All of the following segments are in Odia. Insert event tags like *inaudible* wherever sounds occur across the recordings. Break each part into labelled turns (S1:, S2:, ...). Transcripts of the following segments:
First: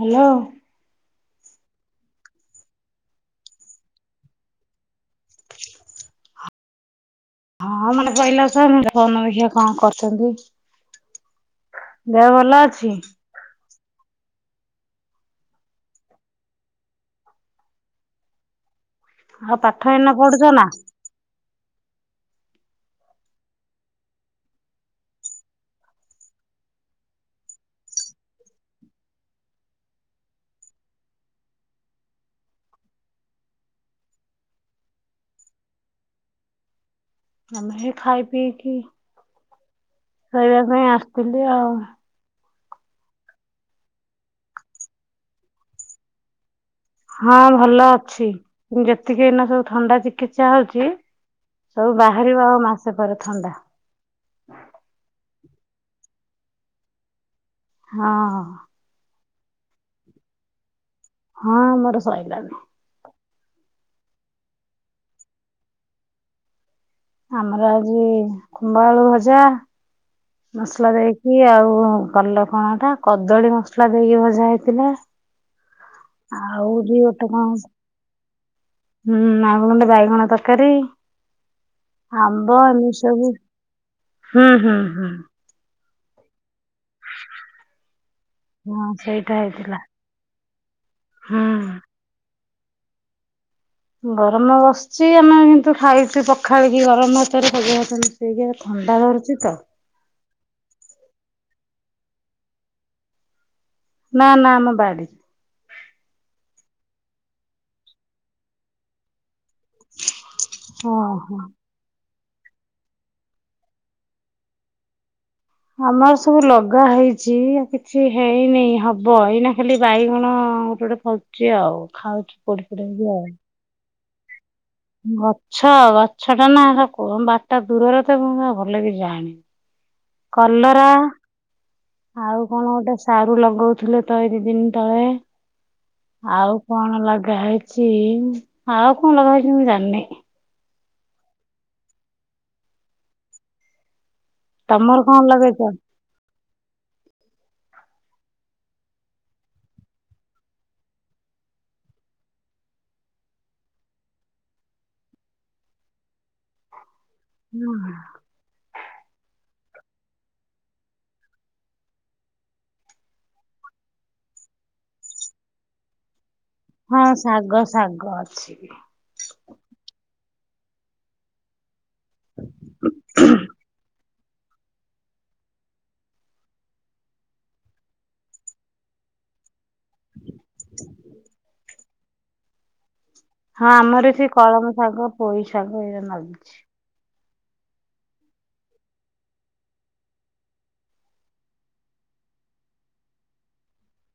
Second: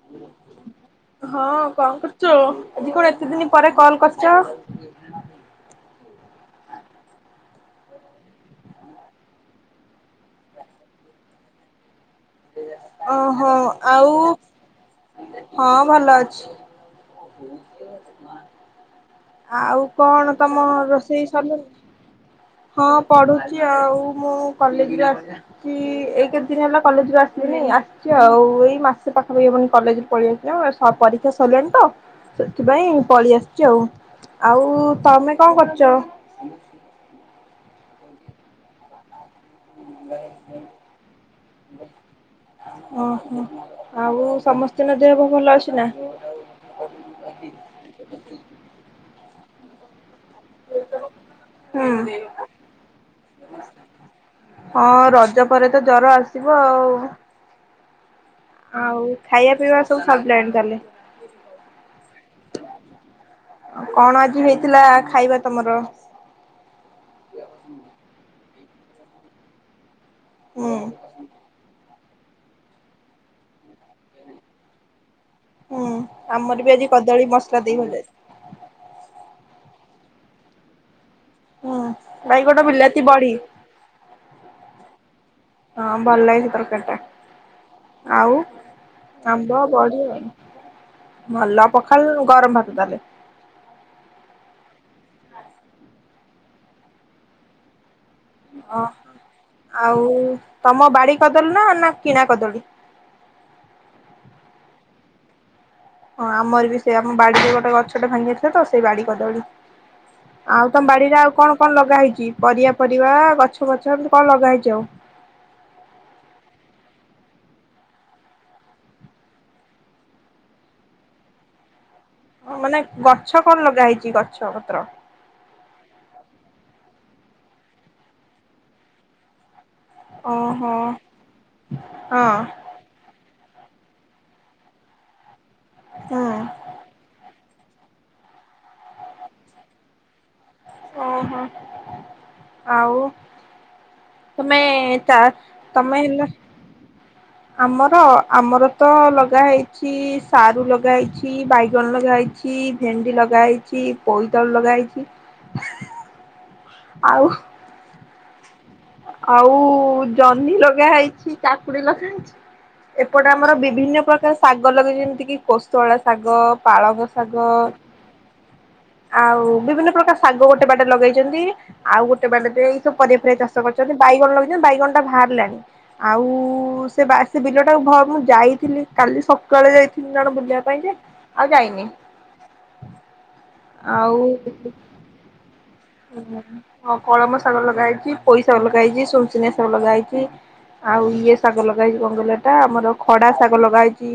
S1: ହ୍ୟାଲୋ।
S2: ହଁ କଣ କରୁଛୁ। ଆଜି କଣ ଏତେ ଦିନ ପରେ କଲ କରିଚ?
S1: ହଁ ମନେପଇଲା ତ ଫୋନ୍ ଦେଖିବା କଣ କରୁଛନ୍ତି। ଦେହ ଭଲ ଅଛି?
S2: ଓ ହଁ ଆଉ ହଁ ଭଲ ଅଛି।
S1: ପାଠ
S2: ଆଉ
S1: ଏଇନା
S2: କଣ
S1: ପଢୁଛ ନା
S2: ତମ ରୋଷେଇ ସର ହଁ ପଢୁଛି ଆଉ ମୁଁ କଲେଜରେ ଆସିଛି ଏଇ କେତେ ଦିନ ହେଲା କଲେଜ ରୁ ଆସିି ନାଇଁ ଆସିଛି ଆଉ ଏଇ ମାସେ ପାଖାପାଖି ହବନି କଲେଜରେ ପଳେଇ ଆସିବ ପରୀକ୍ଷା ସରିଲାଣି ତ। ସେଥିପାଇଁ ପଳେଇ ଆସିଛି ଆଉ। ଆଉ ତମେ କଣ କରୁଛ?
S1: ଆମେ ହେ ଖାଇ ପିଇକି? ଶୋଇବା ପାଇଁ ଆସିଥିଲି ଆଉ?
S2: ଓହୋ ଆଉ ସମସ୍ତଙ୍କ ଦେହକୁ ଭଲ ଅଛି ନା?
S1: ହଁ ଭଲ ଅଛି ଯେତିକି ଏଇନା ସବୁ ଥଣ୍ଡା କିଚା ହଉଛି ସବୁ
S2: ହୁଁ
S1: ବାହାରିବ ଆଉ ମାସେ ପରେ ଥଣ୍ଡା।
S2: ହଁ ରଜ ପରେ ତ ଜର ଆସିବ ଆଉ।
S1: ହଁ।
S2: ଆଉ ଖାଇବା ପିଇବା ସବୁ ସରିଲାଣି ତାହେଲେ।
S1: ହଁ ମୋର ସଇଲାଣି।
S2: କଣ ଆଜି ହେଇଥିଲା ଖାଇବା ତମର?
S1: ଆମର ଆଜି ଖୁମ୍ବ ଆଳୁ ଭଜା।
S2: ହୁଁ
S1: ମସଲା ଦେଇକି ଆଉ କଲ କଣ ଏଟା କଦଳୀ ମସଲା ଦେଇକି ଭଜା ହେଇଥିଲା।
S2: ହୁଁ ଆମର
S1: ଆଉ
S2: ବି ଆଜି
S1: ଯି
S2: କଦଳୀ
S1: ଗୋଟେ କଣ
S2: ମସଲା ଦେଇ ଭଜା ହେଇଥିଲା।
S1: ହୁଁ ଆ ଭଣ୍ଡା ବାଇଗଣ ତରକାରୀ।
S2: ହୁଁ ବାଇଗଣ
S1: ଆମ୍ବ ଏମିତି
S2: ବିଲାତି ବଢି
S1: ସବୁ ହୁଁ ହୁଁ ହୁଁ।।
S2: ହଁ ଭଲ ଲାଗେ ସେ ତରକାରୀ ଟା ଆଉ
S1: ହଁ ସେଇଟା
S2: ଆମ୍ବ
S1: ହେଇଥିଲା।
S2: ବଢିଣି।
S1: ହୁଁ।
S2: ଭଲ ପଖାଳ ଗରମ ଭାତ ତାହେଲେ।
S1: ଗରମ ବସିଛି ଆମେ କିନ୍ତୁ ଖାଇଛୁ ପଖାଳିକି ଗରମ ଭାତରେ ପଖାଳ ଭାତ ମିଶେ
S2: ଓହୋ ଆଉ ତମ ବାଡି କଦଳୀ ନା? ନା କିଣା କଦଳୀ?
S1: ନା ନା ଆମ ବାଡି
S2: ହଁ ଆମର ବି ସେ ଆମ ବାଡିରେ ଗୋଟେ ଗଛଟେ ଭାଙ୍ଗି ଯାଇଥିଲା ତ ସେଇ ବାଡି କଦଳୀ। ଆଉ ତମ ବାଡିରେ ଆଉ
S1: ଓହୋ।
S2: କଣ କଣ ଲଗାହେଇଚି? ପରିବା ଫରିବା ଗଛ ଫଛ ଏମତି କଣ ଲଗା ହେଇଛି ଆଉ।
S1: ଆମର ସବୁ ଲଗା ହେଇଛି କିଛି ହେଇନି ହବ। ଏଇନା ଖାଲି ବାଇଗଣ ହଁ ଗୋଟେ ଗୋଟେ ଫଳଛି ଆଉ। ଖାଉଛୁ
S2: ହଁ
S1: ପୋଡି
S2: ମାନେ
S1: ପୋଡିକି ଆଉ।
S2: ଗଛ କଣ ଲଗା ହେଇଛି ଗଛ ପତ୍ର।
S1: ଗଛ ଗଛ ଟା ନା କ ବାଡଟା ଦୂରରେ ତ ମୁଁ ପା ଭଲ କି ଜାଣିନି।
S2: ଓହୋ
S1: କଲରା
S2: ହଁ
S1: ଆଉ କଣ ଗୋଟେ ଶା ଲଗଉଥିଲେ ତ ଏଇ ଦି ଦିନ ତଳେ।
S2: ହୁଁ
S1: ଆଉ କଣ ଲାଗା ହେଇ ଛି ଆଉ କଣ ଲଗାହେଇଛି ମୁଁ ଜାଣିନେଇ।
S2: ଓହୋ ଆଉ। ତମେ
S1: ତମର
S2: ତା
S1: କଣ ଲଗେଇଛ?
S2: ତମେ ହେଲ।
S1: *inaudible*
S2: ଆମର ଆମର ତ ଲଗା ହେଇଛି ସାରୁ ଲଗା ହେଇଛି। ବାଇଗଣ ଲଗା ହେଇ ଭେଣ୍ଡି ଲଗା ହେଇଛି। ପୋଇତାଳୁ ଲଗା ହେଇଛି।
S1: *inaudible*
S2: ଆଉ
S1: ହୁଁ।
S2: ଆଉ ଜହ୍ନି ଲଗା ହେଇଛି। କାକୁଡି ଲଗା ହେଇଛି। ଏପଟେ ଆମର ବିଭିନ୍ନ ପ୍ରକାର ଶାଗ ଲଗେଇଚିନ୍ତି ଯେମିତି କିି କୋଷଳା ଶାଗ। ପାଳଙ୍ଗ
S1: ହଁ
S2: ଶାଗ
S1: ଶାଗ ଅଛି।
S2: ଆଉ ବିଭିନ୍ନ ପ୍ରକାର ଶାଗ ଗୋଟେ ବାଡିରେ ଲଗେଇଛନ୍ତି। ଆଉ ଗୋଟେ ବାଡି ରେ ଏଇ ସବୁ ପରିବା ଫରିବା ଚାଷ ଛନ୍ତି ବାଇଗଣ ଲଗିଛନ୍ତି ବାଇଗଣ ଟା ଭାରିଲାଣି। ଆଉ ସେ ବା ସେ ବିଲଟାକୁ ମୁଁ ଯାଇଥିଲି କାଲି ସକାଳେ ଯାଇଥିଲି। ଜଣ ବୁଲିବା ପାଇଁ ଯେ ଆଉ ଯାଇନି।
S1: ହଁ ଆମର ଏ
S2: ଆଉ
S1: ସେ କଳମ ଶାଗ ପୋଇ ଶାଗ ଏଇରା ନାଗିଛି।
S2: ହଁ କଳମ ଶାଗ ଲଗା ହେଇଛି ପୋଇ ଶାଗ ଲଗାଇଛି ସୁନସିନିଆ ଶାଗ ଲଗା ହେଇଛି। ଆଉ ଇଏ ଶାଗ ଲଗା ହେଇଛି। କଣ କହିଲଟା ଆମର ଖଡା ଶାଗ ଲଗା ହେଇଛି।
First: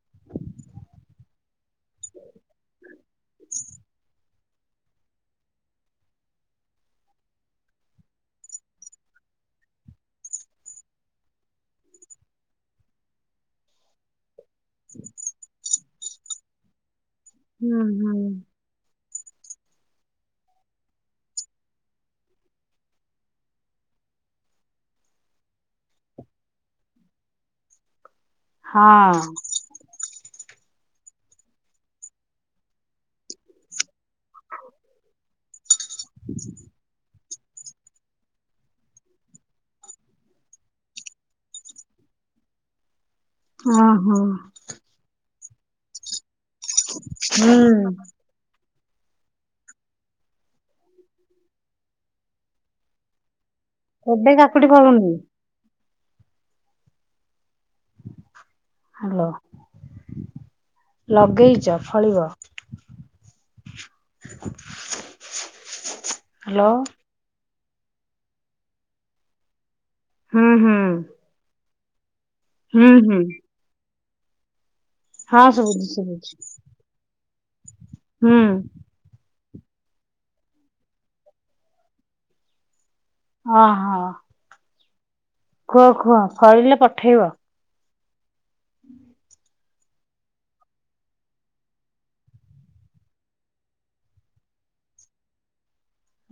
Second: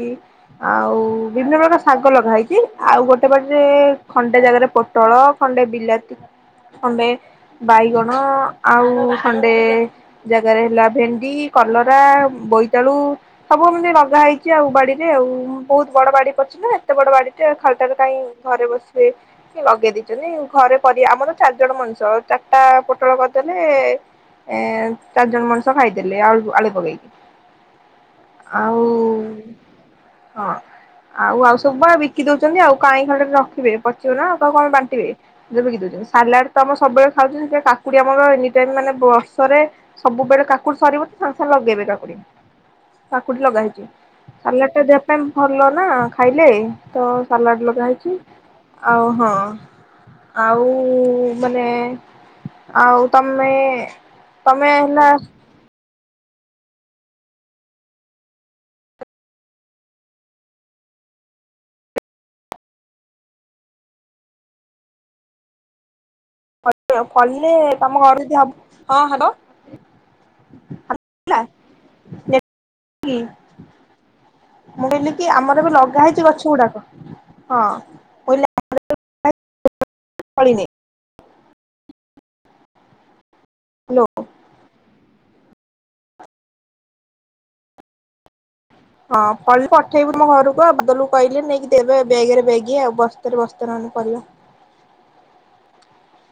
S2: ଆଉ ବିଭିନ୍ନ ପ୍ରକାର ଶାଗ ଲଗା ହେଇଛି। ଆଉ ଗୋଟେ ବାଡିରେ ଖଣ୍ଡେ ଜାଗାରେ ପୋଟଳ ଖଣ୍ଡେ ବିଲାତି। ଖଣ୍ଡେ ବାଇଗଣ ଆଉ ଖଣ୍ଡେ ଜାଗାରେ ହେଲା ଭେଣ୍ଡି। କଲରା ବୋଇତାଳୁ ସବୁ ଏମିତି ଲଗା ହେଇ ଆଉ ବାଡିରେ ଆଉ ବହୁତ ବଡ ବାଡି ପଡିଛି ନା ଏତେ ବଡ ବାଡିଟେ
S1: ହୁଁ
S2: ଖାଲିଟାରେ କାଇଁ
S1: ହୁଁ।
S2: ଘରେ ବସି ସେ ସେ ଲଗେଇ ଦେଇଛନ୍ତି। ଘରେ ପ ଆମର ଚାରି ଜଣ ମଣିଷ। ଚାରିଟା ପୋଟଳ କରିଦେଲେ ଏ ଚାରି ଜଣ ମଣିଷ ଖାଇଦେଲେ ଆଳ ଆଳୁ ପକେଇକି।
S1: *inaudible*
S2: ଆଉ।
S1: ହଁ।
S2: ହଁ ଆଉ ଆଉ ସବୁ ବା ବିକି ଦଉଛନ୍ତି। ଆଉ କାହିଁ ଖାଲି ଟାରେ ରଖିବେ ପଚିବ ନା କାହା କଣ ବାଣ୍ଟିବେ। ଯେବେ କି ବିକି ଦଉଛନ୍ତି। ସାଲାଡ ତ ଆମର ସବୁବେଳେ ଖାଉଛନ୍ତି ସେ କାକୁଡି ଆମର ଏନିଟାଇମ୍ ମାନେ ବର୍ଷରେ ସବୁବେଳେ କାକୁଡି ସରିବ ତ ସାଙ୍ଗେ ସାଙ୍ଗେ ଲଗେଇବେ କାକୁଡି।
S1: *inaudible*
S2: କାକୁଡି ଲଗା ହେଇଛି
S1: ଓହୋ।
S2: ସାଲାଡ ଟା ଦେହ ପାଇଁ ଭଲ ନା ଖାଇ ହେ ତ ସାଲାଡ ଲଗା
S1: ହୁଁ
S2: ହେଇଛି। ଆଉ ହଁ ଆଉ ଉ ମାନେ ଆଉ ତମେ
S1: କେବେ କାକୁଡି
S2: ତମେ ହେଲା
S1: ଫଳୁନି ହ୍ୟାଲୋ। ଲଗେଇଛ ଫଳିବ। *inaudible*
S2: କ ଆଉ କିଲେ ତମ ଘରେ ଯଦି ହବ ହଁ ହବ।
S1: ହୁଁ ହୁଁ
S2: ନେ
S1: ହୁଁ ହୁଁ।
S2: ମୁଁ କହିଲି କି
S1: ହଁ
S2: ଆମର ଏବେ
S1: ଶୁଭୁଛି
S2: ଲଗା ହେଇଛି
S1: ଶୁଭୁଛି।
S2: ଗଛ ଗୁଡାକ। ହଁ
S1: ହୁଁ
S2: ମୁଁ କହିଲି *unintelligible* ଫଳିନି।
S1: ଓହୋ
S2: ହାଲୋ।
S1: ହଁ କୁହ ଫଳିଲେ ପଠେଇବ।
S2: ହଁ ଫଳିଲେ ପଠେଇବି ମୋ ଘରକୁ ଆଉ ବଦଲକୁ କହିଲେ ନେଇକି ଦେବେ ବ୍ୟାଗରେ ବ୍ୟାଗ ଆଉ ବସ୍ତାରେ ବସ୍ତେ ନ କିହିଲ *unintelligible*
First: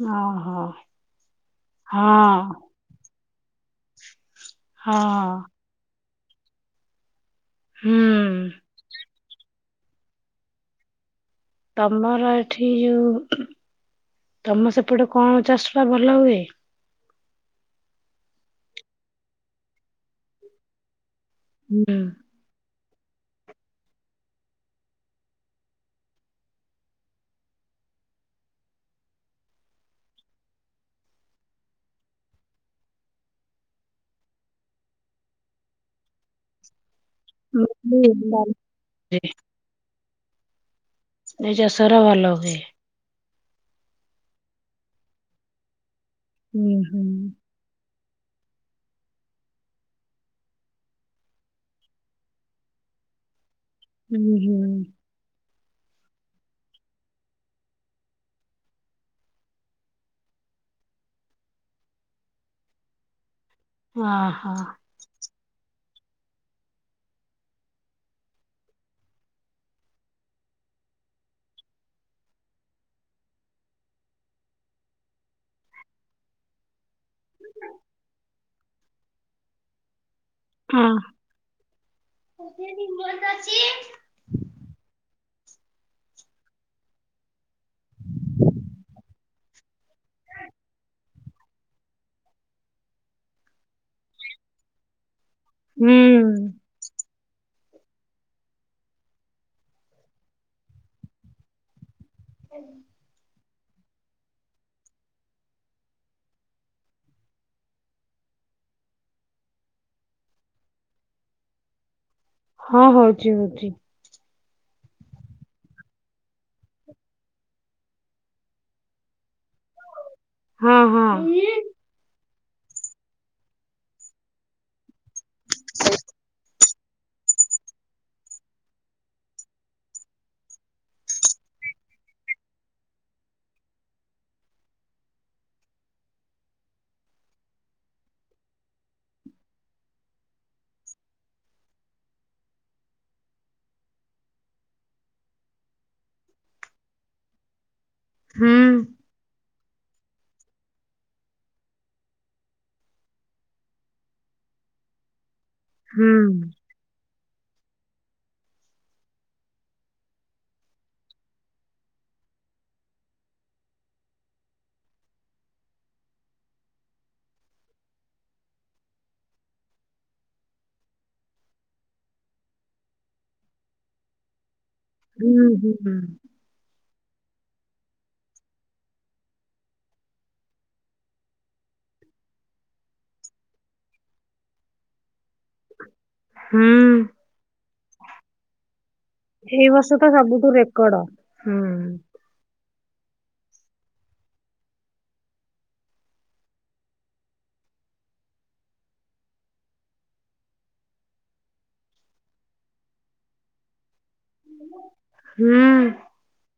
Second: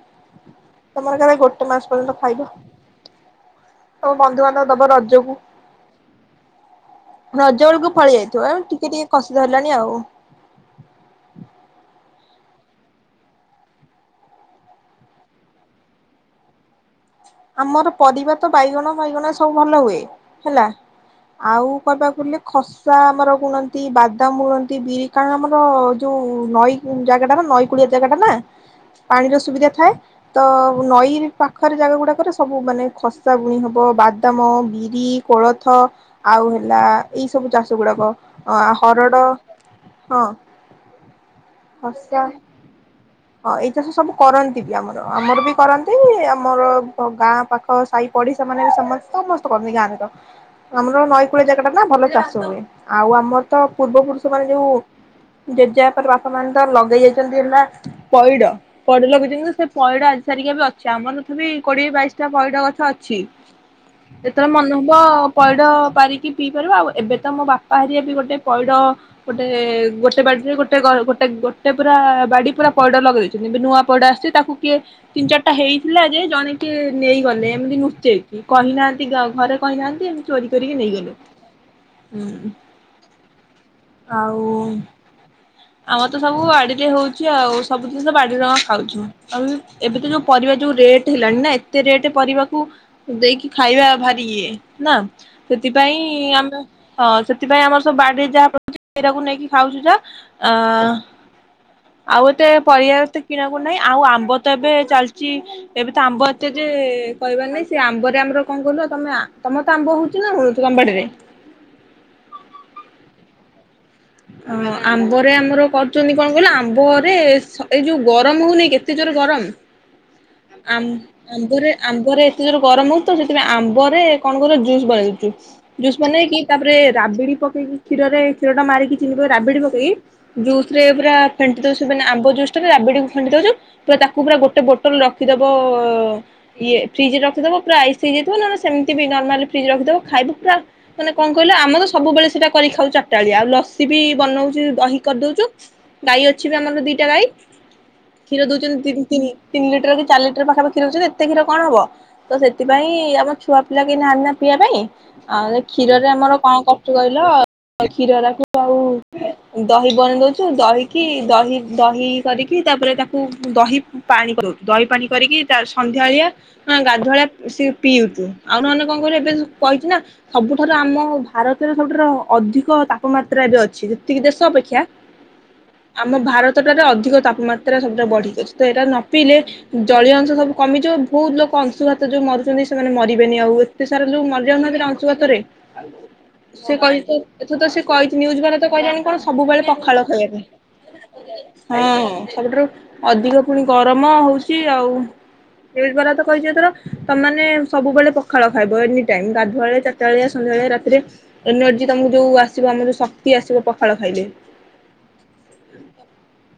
S1: ହଁ।
S2: ତମର କାଳେ ଗୋଟେ ମାସ ପର୍ଯ୍ୟନ୍ତ ଖାଇବ ତମେ ବନ୍ଧୁବାନ୍ଧବ ଦବ
S1: ହଁ
S2: ରଜକୁ। ରଜ ବେଳକୁ ଫଳି ଯାଇଥିବ
S1: ହୁଁ।
S2: ଆଉ ଟିକେ ଟିକେ କଷି ଧରିଲଣି ଆଉ
S1: ତମର ଏଠି ଯୋଉ ତମ ସେପଟେ କଣ ଚାଷ ଭଲ ହୁଏ?
S2: ଆମର ପରିବା ତ ବାଇଗଣ ଫାଇଗଣ ସବୁ ଭଲ ହୁଏ ହେଲା ଆଉ
S1: ହୁଁ
S2: କହିବାକୁ ଗଲେ ଖ ଷା ଆମର ବୁଣନ୍ତି, ବାଦାମ ବୁଣନ୍ତି, ବିରି କାରଣ ଆମର ଯୋଉ ନଈ ଜାଗାଟା ନା ନଈ କୂଳି ଜାଗା ଟା ନା ପାଣିର ସୁବିଧା ଥାଏ ତ ନଈ ପାଖରେ ଜାଗା ଗୁଡା ତାପରେ ସବୁ ମାନେ ଖସା ବୁଣି ହେବ, ବାଦାମ, ବିରି, କୋଳଥ ଆଉ ହେଲା ଏଇସବୁ
S1: ମୁଁ
S2: ଚାଷ ଗୁଡ଼ାକ
S1: କହିଲି ଧାନ
S2: ହରଡ଼
S1: ଚାଷ।
S2: ହଁ
S1: ଏଇ ଚାଷ ଗୁରା
S2: ଖସା
S1: ଭଲ ହୁଏ।
S2: ହଁ ଏଇ ଚାଷ ସବୁ କରନ୍ତି ବି ଆମର ଆମର ବି କରନ୍ତି ଆମର
S1: ହୁଁ ହୁଁ।
S2: ଗାଁ ପାଖ ସାଇ ପଢିଶା ସେମାନେ ବି ସମ ସମସ୍ତେ କରନ୍ତି ଗାଁ ଯାକ। ଆମର ନଈକୂଳି ଜାଗା ଟା ନା ଭଲ ଚାଷ ହୁଏ ଆଉ ଆମର। ତ ପୂର୍ବ ପୁରୁଷ
S1: ହୁଁ
S2: ମାନେ
S1: ହୁଁ
S2: ଯୋଉ ଜେଜେ ବାପା ପରେ ବାସ ମାନେ ତ ଲଗେଇ ଯାଇଛନ୍ତି ହେଲା। ପଇଡ ପଇଡ ଲଗେଇଛନ୍ତି ସେ ପଇଡ ଆଜି ସାରିକା ବି ଅଛି ଆମର ତଥା ବି କୋଡିଏ ବାଇଶ ଟା ପଇଡ ଗଛ ଅଛି। ଯେତେବେଳେ
S1: ଓହୋ
S2: ମନହବ ପଇଡ ପାରିକି ପିଇ ପାରିବା ଆଉ ଏବେ ତ ମୋ ବାପା ହାରିଆ ବି ଗୋଟେ ପଇ ଗୋଟେ ଗୋଟେ ବାଡ଼ିରେ ଗୋଟେ। ଗୋଟେ ଗୋଟେ ପୁରା ବାଡି ପୁରା। ପଇଡ ଲଗେଇ ଦେଇଛନ୍ତି ନୂଆ ପଇଡ ଆସିଛି ତାକୁ କିଏ ଦି ଚାରିଟା ହେଇଥିଲା ଯେ ଜଣେ କିଏ ନେଇଗଲେ ଏମିତି ଲୁଚେଇକି କହିନାହାନ୍ତି ଘରେ କହିନାହାନ୍ତି ଚୋରି କରିକି
S1: ହଁ
S2: ନେଇଗଲେ। ହୁଁ ଆଉ। ଆମର ତ ସବୁ ବାଡିରେ ହଉଛି ଆଉ ସବୁ ଜିନିଷ ବାଡିରୁ ଆମେ ଖାଉଛୁ ଆଉ ଏବେ ତ ଯୋଉ ପରିବାର। ଯୋଉ ରେଟ୍ ହେଲାଣି ନା ଏତେ ରେଟ୍ ପରିବାକୁ ଦେଇକି ଖାଇବା ଭାରି ଇଏ ନା। ସେଥିପାଇଁ
S1: ହୁଁ।
S2: ଆମେ। ହଁ ସେଥିପାଇଁ ଆମର ସବୁ ବାଡିରେ ଯାହା ସେଇଟାକୁ ନେଇକି ଖାଉଛୁ ଯା ଆ। ଆଉ ଏତେ ପରିବା ତ କିଣା କୁ ଆଉ ଆମ୍ବ ତ ଏତେ ଚାଲିଛି ଏବେ ତ ଆମ୍ବ ଏତେ ଯେ କହିବାର ନାହିଁ ସେ ଆମ୍ବରେ ଆମର ଆଉ ତମର ତ ଆମ୍ବ ହଉଛି ନା ହୋନି ତମ ବାଡିରେ?
S1: ହଁ ହଉଛି ହଉଛି।
S2: ଅ ଆମ୍ବରେ ଆମର କରୁଛନ୍ତି କଣ କହିଲ ଆମ୍ବରେ ଏଇ ଯୋଉ ଗରମ ହଉନେଇ କେତେ ଜୋର। ଗରମ? ଆ
S1: ହଁ ହଁ
S2: ଆମ୍ବରେ ଆମ୍ବରେ ଏତେ ଯୋରେ ଗରମ ହଉ ତ ସେଥିପାଇଁ ଆମ୍ବରେ କଣ କର ଜୁସ୍ ବନେଇ ଦଉଛୁ ଜୁସ୍ ବନେଇକି ତାପରେ। ରାବିଡି ପକି କ୍ଷୀରେ କ୍ଷୀରା ମାରିକି ଚିହନି ରାବିଡି ପକେଇକି ଜୁରେ ପୁରା ଫେଣ୍ଟି ଦଉଚୁ। ନା ଆମ୍ୱ ଜୁସ୍ ଟା ରାବିଡିକୁ ଫେଣ୍ଟି ଦଉୁୁଚୁ ତାକୁ ପୁରା ଗୋଟ ବୋଟଲ ରଖି। ରଖିଦବ ପୁରା ଫ୍ରିଜରେ ରଖିଦବ ପୁରା ଆଇସି ହେଇଯାଇଥିବ ନହେଲେ ସେମତିବି ନରମାଲ୍ ରଖି ଖାଇ। ଏ ପୁରା ମାନେ କଣ କହିଲ ଆମେ ତ ସବୁବେଳେ ସେଟା କରି ଖାଉଛୁ ଚାରିଟାବେଳିଆ ଆଉ ଲସି ବି ବନଉଛି ଦହି କରି। ଗାଈ ଅଛି ବି ଆମର ଦିଟା ଗାଈ କ୍ଷୀର
S1: ହୁଁ
S2: ଦଉଛନ୍ତି ତିନି ଲିଟର କି। ଚାରି ଲିଟର ପାଖାପାଖି କ୍ଷୀର ଦଉଛନ୍ତି ଏତେ କ୍ଷୀର କଣ ହବ ତ ସେଥିପାଇଁ ଆମ ଛୁଆ ପିଲା କେ ନାହାନ୍ତି ନା ପିଇବା ପାଇଁ। ଆଉ କ୍ଷୀରରେ
S1: ହୁଁ।
S2: ଆମର କଣ କରୁଛୁ କହିଲ। କ୍ଷୀରକୁୁ ଆଉ ଦହି ବନେଇ ଦଉଛୁ ଦହିକି ଦହି ଦହି କରିକି। ତାପରେ ତାକୁ ଦ ପାଣି କରି ଦ। ପାଣି କରିକି ତା ସନ୍ଧ୍ୟାଳିଆ ଗାଧୁଆଳିଆ ପିଉଛୁ ଆଉଣହନେ କଣ କଇଲ ଏବେ କହି। ସବୁଠାରୁ ଆମ ଭାରତରେ ସବୁଠାରୁ ଅଧିକ ତାପମାତ୍ରା ଏବେ ଅଛି ଯେତିକି ଦେଶ ଅପେକ୍ଷା
S1: ହୁଁ ହୁଁ
S2: ଆମ ଭାରତଟାରେ ଅଧିକ ତାପମାତ୍ରା ସବୁଟା ବଢିକି ଅଛି ତ ଏଟା ନ ପିଇଲେ, ଜଳୀୟ ଅଂଶ ସବୁ କମିଯିବ ବହୁତ ଲୋକ ଅଂଶୁଘାତ ଯୋଉ ମରୁଛନ୍ତି ସେମାନେ ମରିବେନି ଆଉ ଏତେ ସାରା ଲୋକ ମରିଯାଉ ନା ଅଂଶୁଘାତରେ। ସେ
S1: ହୁଁ
S2: କହିଲେଣି ଏଥର ତ ସେ କହିଚି ନିୟୁଜ ବାଲା ତକହିଲାନି କଣ ସବୁବେଳେ
S1: ଏଇ ବର୍ଷ
S2: ପଖାଳ
S1: ତ
S2: ଖାଇବା
S1: ସବୁଠୁ ରେକର୍ଡ।
S2: ପାଇଁ।
S1: ହୁଁ।
S2: ହଁ ସବୁଠାରୁ ଅଧିକ ପୁଣି ଗରମ ହଉଛି ଆଉ ନିୟୁଜ ଵାଲା ତ କହିଚି ଏଥର ତମେମାନେ ସବୁବେଳେ ପଖାଳ ଖାଇବ ଏନି ଟାଇମ ଗାଧୁଆବେଳେ ଚାରିଟାବେଳିଆ ସନ୍ଧ୍ୟା ରାତିରେ ଏନର୍ଜି ତମକୁ ଯୋଉ ଆସିବ ଆମର ଯଉ ଶକ୍ତି ଆସିବ ପଖାଳ ଖାଇଲେ।
S1: ହୁଁ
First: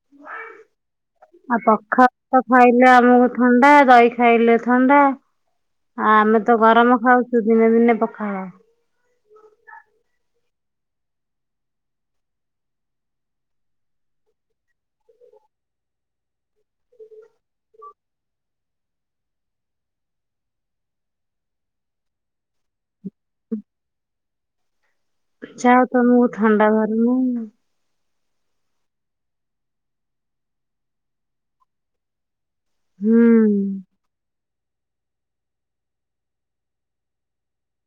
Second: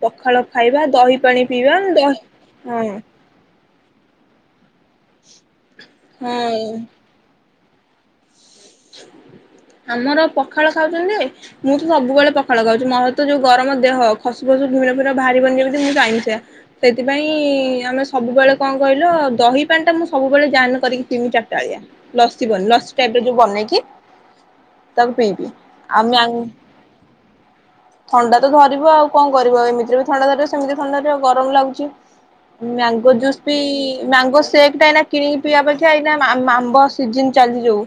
S2: ପଖାଳ ଖାଇବା ଦହି ପାଣି ପିଇବା ଦହି
S1: ଲେ
S2: ହଁ
S1: ଆମକୁ ଥଣ୍ଡା ଦହି ଖାଇଲେ ଥଣ୍ଡା ଆ ଆମେ ତ
S2: ହଁ
S1: ଗରମ ଖାଉଚୁ। ଦିନେ ଦିନେ ପଖାଳ,
S2: ଆମର ପଖାଳ ଖାଉଛନ୍ତି ଯେ ମୁଁ ତ ସବୁବେଳେ ପଖାଳ ଖାଉଚି ମୋରତ ଯୋଉ ଗରମ ଦେହ ଖସି ପ ଘି ଫି ବାହାରିିବନିଯିବ ମୁଁ ଚାହିଁଛି ସେଥିପାଇଁ ଆମେ ସବୁବେେଳେ କଣ କହିଲ ଦହି ପାଣି ଟା ମୁଁ ସବୁବେଳେ ଜାହାନେ କରିକି ପିମି ଚାରିଟାବେଳିଆ ଲସିଭଳି ଲସି ଟାଇପରେ ଯଉ ବନେଇକି, ତାକୁ ପିଇବି
S1: ଚା ତ
S2: ଆଉ
S1: ମୁଁ
S2: ମ୍ୟା
S1: ଥଣ୍ଡା ଘରମ,
S2: ଥଣ୍ଡା ତ ଧରିବ ଆଉ କଣ କରିବ ଏମିତିରେ ବି ଥଣ୍ଡା ଧରିବ ସେମିତିରେବୀ ଥଣ୍ଡାଧରିବ ଗରମ ଲାଗୁଛି। ମ୍ୟାଙ୍ଗୋ
S1: ହୁଁ
S2: ଜୁସ୍ ବି ମ୍ୟାଙ୍ଗୋ। ସେଫଟା ଏଇନା କିଣିକି ପିଇବା ଅପେକ୍ଷା ଏଇନା ଆମ୍ବ ସିଜିନ ଚାଲିଛି ଯୋଉ,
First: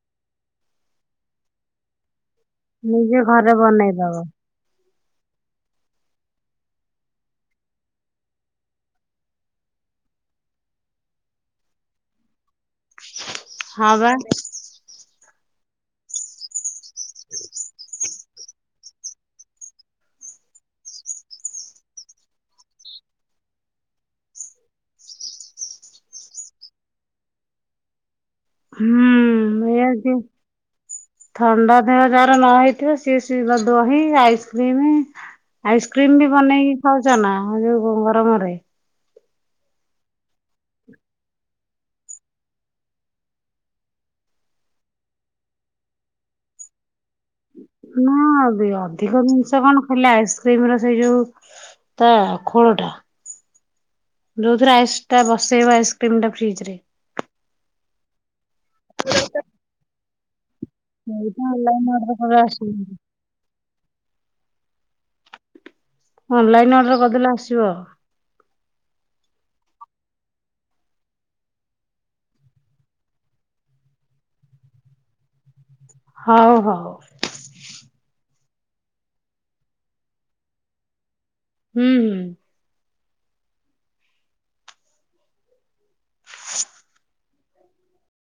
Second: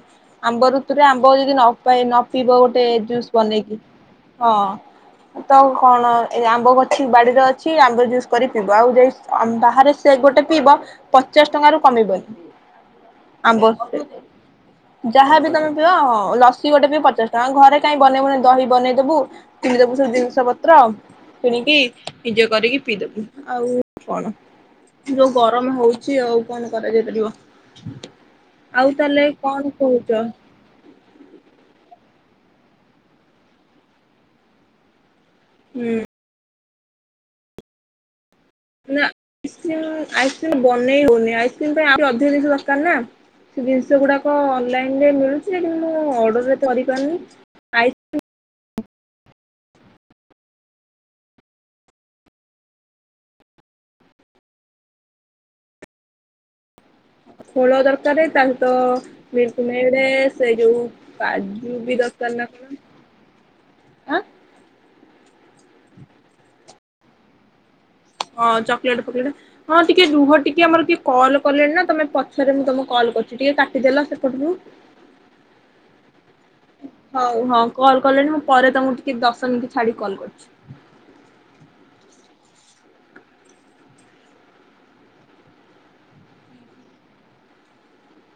S2: ଆମ୍ବ ଋତୁରେ ଆମ୍ବ ଯଦି ନପାଏ ନ ପିଇବ ଗୋଟେ
S1: ନିଜେ
S2: ଜୁସ୍
S1: ଘରେ
S2: ବନେଇକି
S1: ବନେଇଦବ।
S2: ହଁ । ତ କଣ ଏ ଆମ୍ବ ଅଛି ବାଡିରେ ଅଛି ଆମ୍ବ ଜୁସ କରି ପିବ ଆଉ ଯାଇ ବାହାରେ ସେ ଗୋଟେ ପିଇବ ପଚାଶ ଟଙ୍କାରୁ କମିବନି । ଆମ୍ବ
S1: ହଁ ବା।
S2: ଯାହାବି ଗୋଟେ ତମେ ପିଅ ଲସି ଗୋଟେ ପି ପଚାଶ ଟଙ୍କା ଘରେ କାଇଁ ବନେଇବୁନି ଦହି ବନେଇଦବୁ କିଣିଦବୁ ସବୁ ଜିନିଷ ପତ୍ର କିଣିକି ନିଜେ କରିକି ପିଇଦବୁ ଆଉ କଣ । ଯୋଉ ଗରମ ହଉଚି ଆଉ କଣ କରାଯାଇ ପାରିବ । ଆଉ ତାହେଲେ କଣ
S1: ହୁଁ
S2: ।
S1: ଥଣ୍ଡା ଦେହ ଯାର ନ ହେଇ ଥିବ ସିଏ ଶଇବା ଦହି ଆଇସ୍କ୍ରିମ
S2: ହୁଁ
S1: ଆଇସ୍କ୍ରିମ ବି ବନେଇକି ହଉଛ ନା ଯୋଉ ଗରମରେ
S2: ନା ଆଇକ୍ର ଆଇସ୍କ୍ରିମ ବନେଇ ହଉନି ଆଇସ୍କ୍ରିମ ପାଇଁ ଆହୁରି ଅଧିକ ଜିନିସ ଦରକାର ନା । ସେ ଜିନିଷ ଗୁଡାକ ଅନଲାଇନରେ ମିଳୁଛି ଯେ ମୁଁ ଅର୍ଡର ରେ କରିପାରୁନି ।
S1: ନା ଅବି ଅନ। ଅଧିକ ଜିନିଷ କଣ ଖାଇଲେ ଆଇସ୍କ୍ରିମ ର ସେଇ ଯୋଉ ତା ଖୋଳ ଟା । ଯୋଉଥିରେ ଆଇସ୍ ଟା ବସେଇବ ଆଇସ୍କ୍ରିମ ଟା ଫ୍ରିଜ ରେ ।
S2: ଖୋଳ ଦରକାର ତାହେଲେ ତ ତୁମେ ଏଳେ ସେ ଯୋଉ
S1: ସେଇଟା
S2: କାଜୁ
S1: ଅନଲାଇନ
S2: ବି
S1: ଅର୍ଡର
S2: ଦରକାର
S1: କଲେ
S2: ନା
S1: ଆସିବ।
S2: କଣ? ଆଁ
S1: ଅନଲାଇନ ଅର୍ଡର କରିଦେଲେ ଆସିବ ।
S2: ହଁ ଚକୋଲେଟ ଫୋକଲେଟ ହଁ ଟିକେ ରୁହ ଟିକେ ଆମର ଟିକେ କଲ୍ କଲେଣି ନା ତମେ ପଛରେ ମୁଁ ତମ କଲ । ଭ କରୁଛି ଟିକେ କାଟିଦେଲ ସେପଟକୁ ।
S1: *inaudible*
S2: ହଉ ହଁ କଲ କଲେଣି ମୁଁ ପରେ ତମକୁ ଟିକେ ଦଶ ମିନିଟ୍ ଛାଡିକି କଲ୍ କରୁଛି ।
S1: ହୁଁ ହୁଁ। *unintelligible*